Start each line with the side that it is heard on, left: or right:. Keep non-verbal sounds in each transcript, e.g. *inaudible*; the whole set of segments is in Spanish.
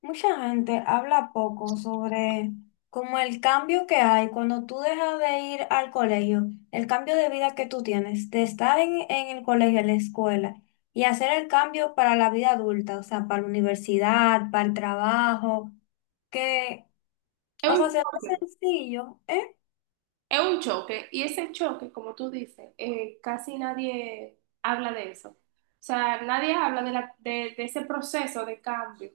left: Mucha gente habla poco sobre como el cambio que hay cuando tú dejas de ir al colegio, el cambio de vida que tú tienes, de estar en el colegio, en la escuela, y hacer el cambio para la vida adulta, o sea, para la universidad, para el trabajo, que,
right: Es
left: o
right: un
left: sea, se ve
right: choque,
left: sencillo, ¿eh?
right: es un choque. Y ese choque, como tú dices, casi nadie habla de eso. O sea, nadie habla de, ese proceso de cambio.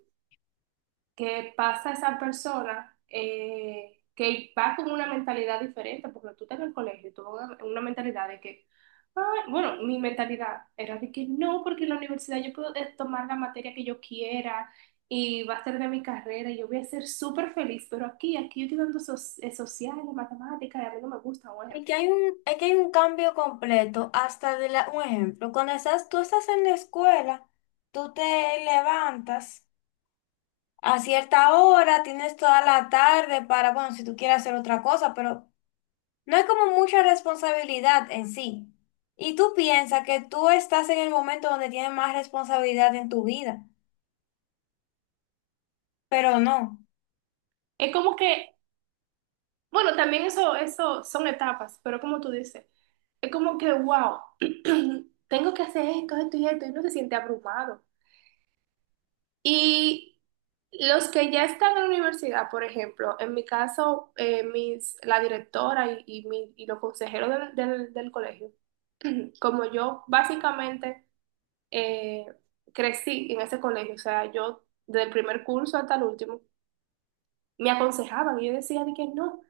right: Que pasa esa persona que va con una mentalidad diferente, porque tú estás en el colegio, y tú vas con una mentalidad de que, "Ay", bueno, mi mentalidad era de que no, porque en la universidad yo puedo tomar la materia que yo quiera y va a ser de mi carrera y yo voy a ser súper feliz, pero aquí yo estoy dando sociales, matemáticas, y a mí no me gusta, por
left: Y
right: ejemplo.
left: que hay un, es que hay un cambio completo, hasta de la, un ejemplo, cuando estás, tú estás en la escuela, tú te levantas a cierta hora, tienes toda la tarde para, bueno, si tú quieres hacer otra cosa, pero no hay como mucha responsabilidad en sí. Y tú piensas que tú estás en el momento donde tienes más responsabilidad en tu vida, pero no.
right: Es como que bueno, también eso son etapas, pero como tú dices, es como que, wow, *clears throat* tengo que hacer esto, esto y esto, y uno se siente abrumado. Y los que ya están en la universidad, por ejemplo, en mi caso, la directora y y los consejeros del del colegio, como yo básicamente eh, crecí en ese colegio, o sea, yo del primer curso hasta el último, me aconsejaban y yo decía de que no,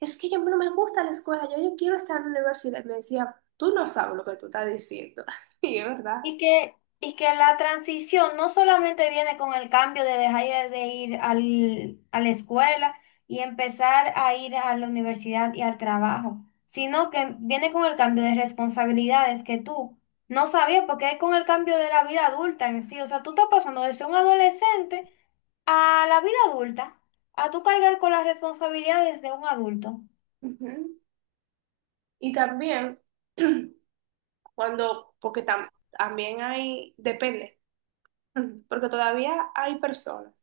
right: es que yo no me gusta la escuela, yo quiero estar en la universidad. Y me decía, tú no sabes lo que tú estás diciendo. *laughs* Y es verdad.
left: Y que la transición no solamente viene con el cambio de dejar de ir al, a la escuela y empezar a ir a la universidad y al trabajo, sino que viene con el cambio de responsabilidades que tú no sabías, porque es con el cambio de la vida adulta en sí. O sea, tú estás pasando de ser un adolescente a la vida adulta, a tú cargar con las responsabilidades de un adulto.
right: Ujú. Y también, *clears throat* también hay, depende, *clears throat* porque todavía hay personas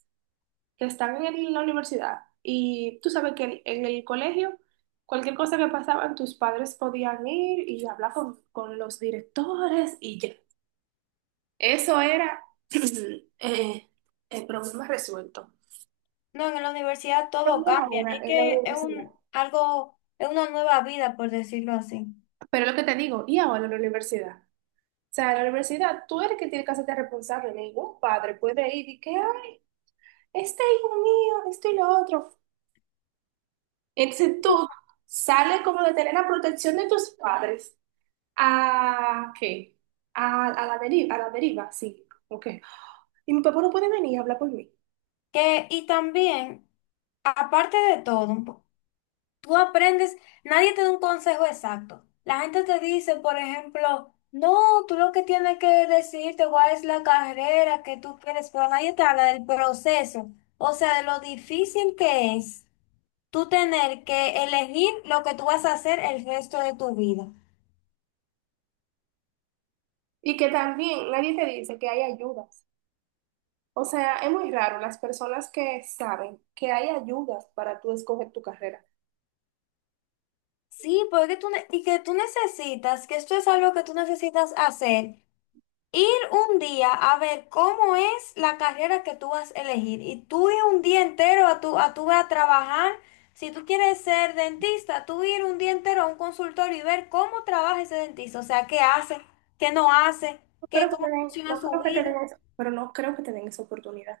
right: que están en la universidad y tú sabes que en el colegio, cualquier cosa que pasaban, tus padres podían ir y hablar con los directores y ya. Eso era *clears throat* eh, el problema resuelto.
left: No, en la universidad todo
right: ¿Dónde
left: cambia.
right: ahora?
left: Es
right: En la
left: que es
right: universidad.
left: un, algo, es una nueva vida, por decirlo así.
right: Pero lo que te digo, y ahora en la universidad. O sea, en la universidad, tú eres el que tiene que hacerte responsable. Ningún padre puede ir y que, ay, este hijo mío, esto y lo otro. Entonces tú sales como de tener la protección de tus padres a, ¿qué? A la deriva, sí. Ok. Y mi papá no puede venir a hablar por mí.
left: Que, y también, aparte de todo, un po- tú aprendes, nadie te da un consejo exacto. La gente te dice, por ejemplo, no, tú lo que tienes que decirte cuál es la carrera que tú quieres, pero nadie te habla del proceso, o sea, de lo difícil que es tú tener que elegir lo que tú vas a hacer el resto de tu vida.
right: Y que también nadie te dice que hay ayudas. O sea, es muy raro las personas que saben que hay ayudas para tú escoger tu carrera.
left: Sí, porque tú ne- y que tú necesitas, que esto es algo que tú necesitas hacer. Ir un día a ver cómo es la carrera que tú vas a elegir y tú ir un día entero a tu, a trabajar. Si tú quieres ser dentista, tú ir un día entero a un consultorio y ver cómo trabaja ese dentista, o sea, qué hace, qué no hace,
right: No creo
left: qué,
right: que te
left: cómo
right: den,
left: funciona
right: no
left: su
right: creo que te den
left: vida.
right: eso, pero no creo que te den esa oportunidad.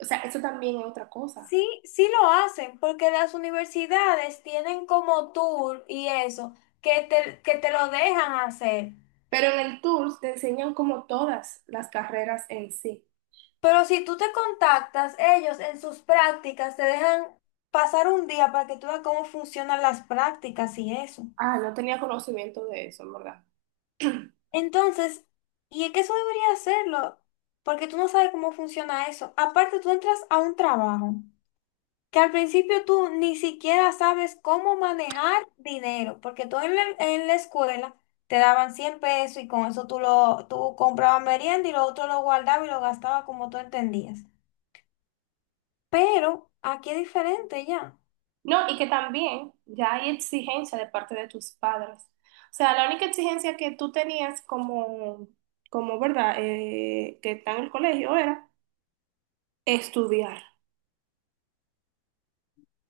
right: O sea, eso también es otra cosa.
left: Sí, sí lo hacen, porque las universidades tienen como tour y eso, que te lo dejan hacer.
right: Pero en el Tours te enseñan como todas las carreras en sí.
left: Pero si tú te contactas, ellos en sus prácticas te dejan pasar un día para que tú veas cómo funcionan las prácticas y eso.
right: Ah, no tenía conocimiento de eso, en verdad. *clears throat*
left: Entonces, y es que eso debería hacerlo, porque tú no sabes cómo funciona eso. Aparte, tú entras a un trabajo que al principio tú ni siquiera sabes cómo manejar dinero, porque tú en la escuela te daban 100 pesos y con eso tú, lo, tú comprabas merienda y lo otro lo guardabas y lo gastabas como tú entendías. Pero aquí es diferente ya.
right: No, y que también ya hay exigencia de parte de tus padres. O sea, la única exigencia que tú tenías como, como verdad, eh, que está en el colegio era estudiar.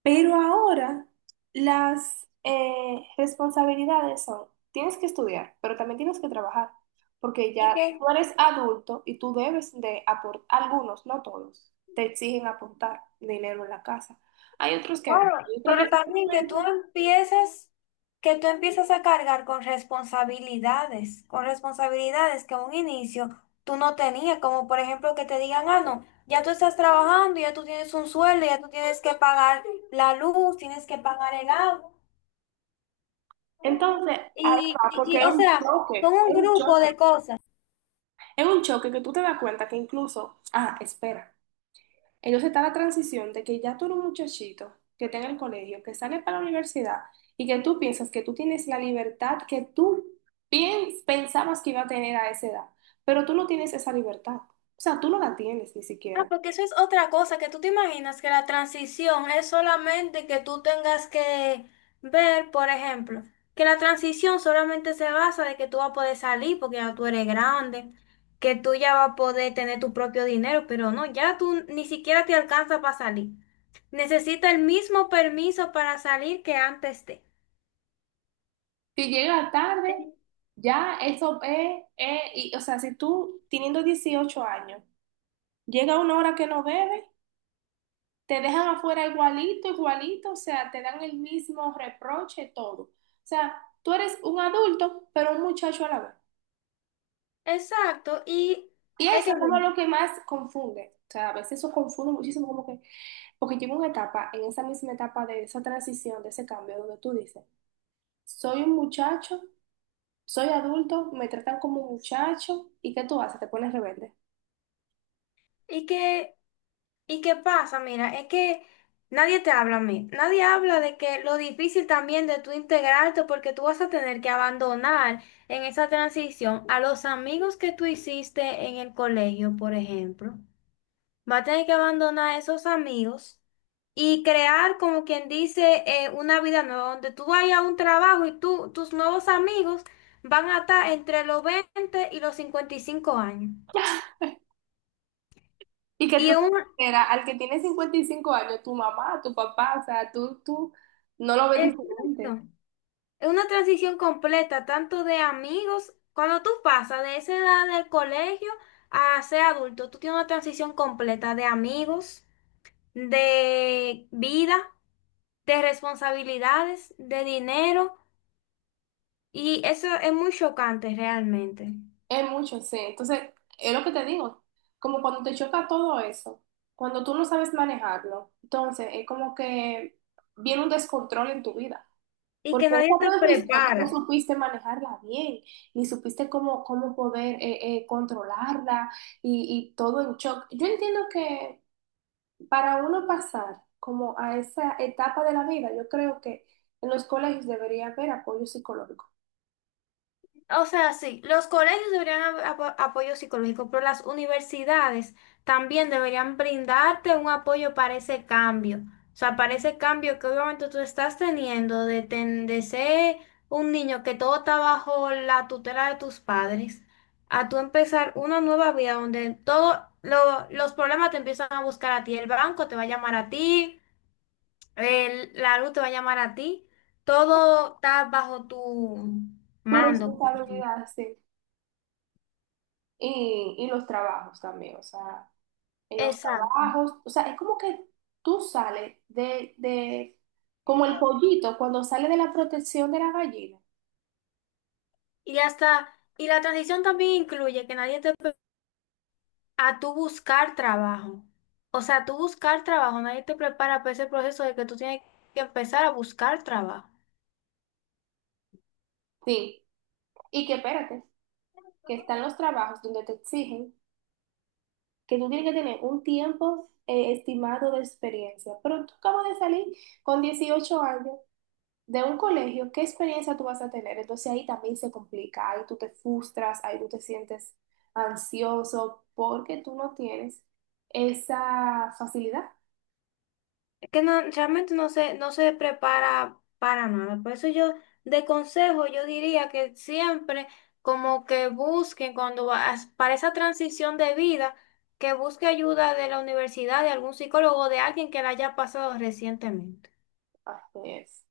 right: Pero ahora las responsabilidades son, tienes que estudiar, pero también tienes que trabajar, porque
left: Y
right: ya
left: que,
right: tú eres adulto y tú debes de aportar, algunos, no todos, te exigen aportar dinero en la casa. Hay otros que no.
left: claro,
right: Hay otros que
left: pero
right: se
left: también que tú empiezas a cargar con responsabilidades que a un inicio tú no tenías, como por ejemplo que te digan, ah, no, ya tú estás trabajando, ya tú tienes un sueldo, ya tú tienes que pagar la luz, tienes que pagar el agua.
right: entonces, ahí
left: Y,
right: va,
left: y,
right: porque
left: y,
right: es
left: o
right: un
left: sea, son
right: choque,
left: un
right: es un
left: grupo
right: choque,
left: de cosas.
right: es un choque que tú te das cuenta que incluso, ah, espera, entonces está la transición de que ya tú eres un muchachito que está en el colegio, que sale para la universidad y que tú piensas que tú tienes la libertad que tú pensabas que iba a tener a esa edad, pero tú no tienes esa libertad, o sea, tú no la tienes ni
left: Ah,
right: siquiera.
left: porque eso es otra cosa, que tú te imaginas que la transición es solamente que tú tengas que ver, por ejemplo, que la transición solamente se basa de que tú vas a poder salir porque ya tú eres grande, que tú ya vas a poder tener tu propio dinero, pero no, ya tú ni siquiera te alcanza para salir. Necesita el mismo permiso para salir que antes de.
right: Si llega tarde, ya eso es- y, o sea, si tú teniendo 18 años, llega una hora que no bebe, te dejan afuera igualito, igualito, o sea, te dan el mismo reproche, todo. O sea, tú eres un adulto, pero un muchacho a la vez.
left: Exacto, y
right: Y
left: es
right: eso
left: que
right: es como
left: mira,
right: lo que más confunde. O sea, a veces eso confunde muchísimo, como que, porque llega una etapa, en esa misma etapa de esa transición, de ese cambio, donde tú dices, soy un muchacho, soy adulto, me tratan como muchacho, ¿y qué tú haces? Te pones rebelde.
left: y que ¿y qué pasa? Mira, es que nadie te habla a mí. Nadie habla de que lo difícil también de tú integrarte porque tú vas a tener que abandonar en esa transición a los amigos que tú hiciste en el colegio, por ejemplo. Vas a tener que abandonar a esos amigos y crear, como quien dice, una vida nueva donde tú vayas a un trabajo y tú, tus nuevos amigos van a estar entre los 20 y los 55 años.
right: Y que
left: Y
right: tú
left: un...
right: consideras al que tiene 55 años, tu mamá, tu papá, o sea, tú no lo ves diferente.
left: Exacto. Es una transición completa, tanto de amigos, cuando tú pasas de esa edad del colegio a ser adulto, tú tienes una transición completa de amigos, de vida, de responsabilidades, de dinero, y eso es muy chocante realmente.
right: Es mucho, sí. Entonces, es lo que te digo, como cuando te choca todo eso, cuando tú no sabes manejarlo, entonces es como que viene un descontrol en tu vida,
left: Y
right: porque
left: que
right: esa
left: nadie te
right: transmisión tú no
left: prepara.
right: supiste manejarla bien, ni supiste cómo poder controlarla y todo en shock. Yo entiendo que para uno pasar como a esa etapa de la vida, yo creo que en los colegios debería haber apoyo psicológico.
left: O sea, sí, los colegios deberían ab- apo- apoyo psicológico, pero las universidades también deberían brindarte un apoyo para ese cambio. O sea, para ese cambio que obviamente tú estás teniendo de, ten- de ser un niño que todo está bajo la tutela de tus padres, a tú empezar una nueva vida donde todos los problemas te empiezan a buscar a ti. El banco te va a llamar a ti, el- la luz te va a llamar a ti. Todo está bajo tu
right: Tu
left: mando.
right: responsabilidad, sí. Y los trabajos también, o sea, en los
left: Exacto.
right: trabajos, o sea, es como que tú sales de, como el pollito cuando sale de la protección de la gallina.
left: Y hasta, y la transición también incluye que nadie te pre- a tú buscar trabajo. O sea, tú buscar trabajo, nadie te prepara para ese proceso de que tú tienes que empezar a buscar trabajo.
right: Sí, y que espérate, que están los trabajos donde te exigen que tú tienes que tener un tiempo estimado de experiencia, pero tú acabas de salir con 18 años de un colegio, ¿qué experiencia tú vas a tener? Entonces ahí también se complica, ahí tú te frustras, ahí tú te sientes ansioso porque tú no tienes esa facilidad.
left: Es que no, realmente no se, no se prepara para nada. Por eso yo, de consejo, yo diría que siempre como que busquen cuando vas para esa transición de vida, que busque ayuda de la universidad, de algún psicólogo, de alguien que la haya pasado recientemente.
right: Así es.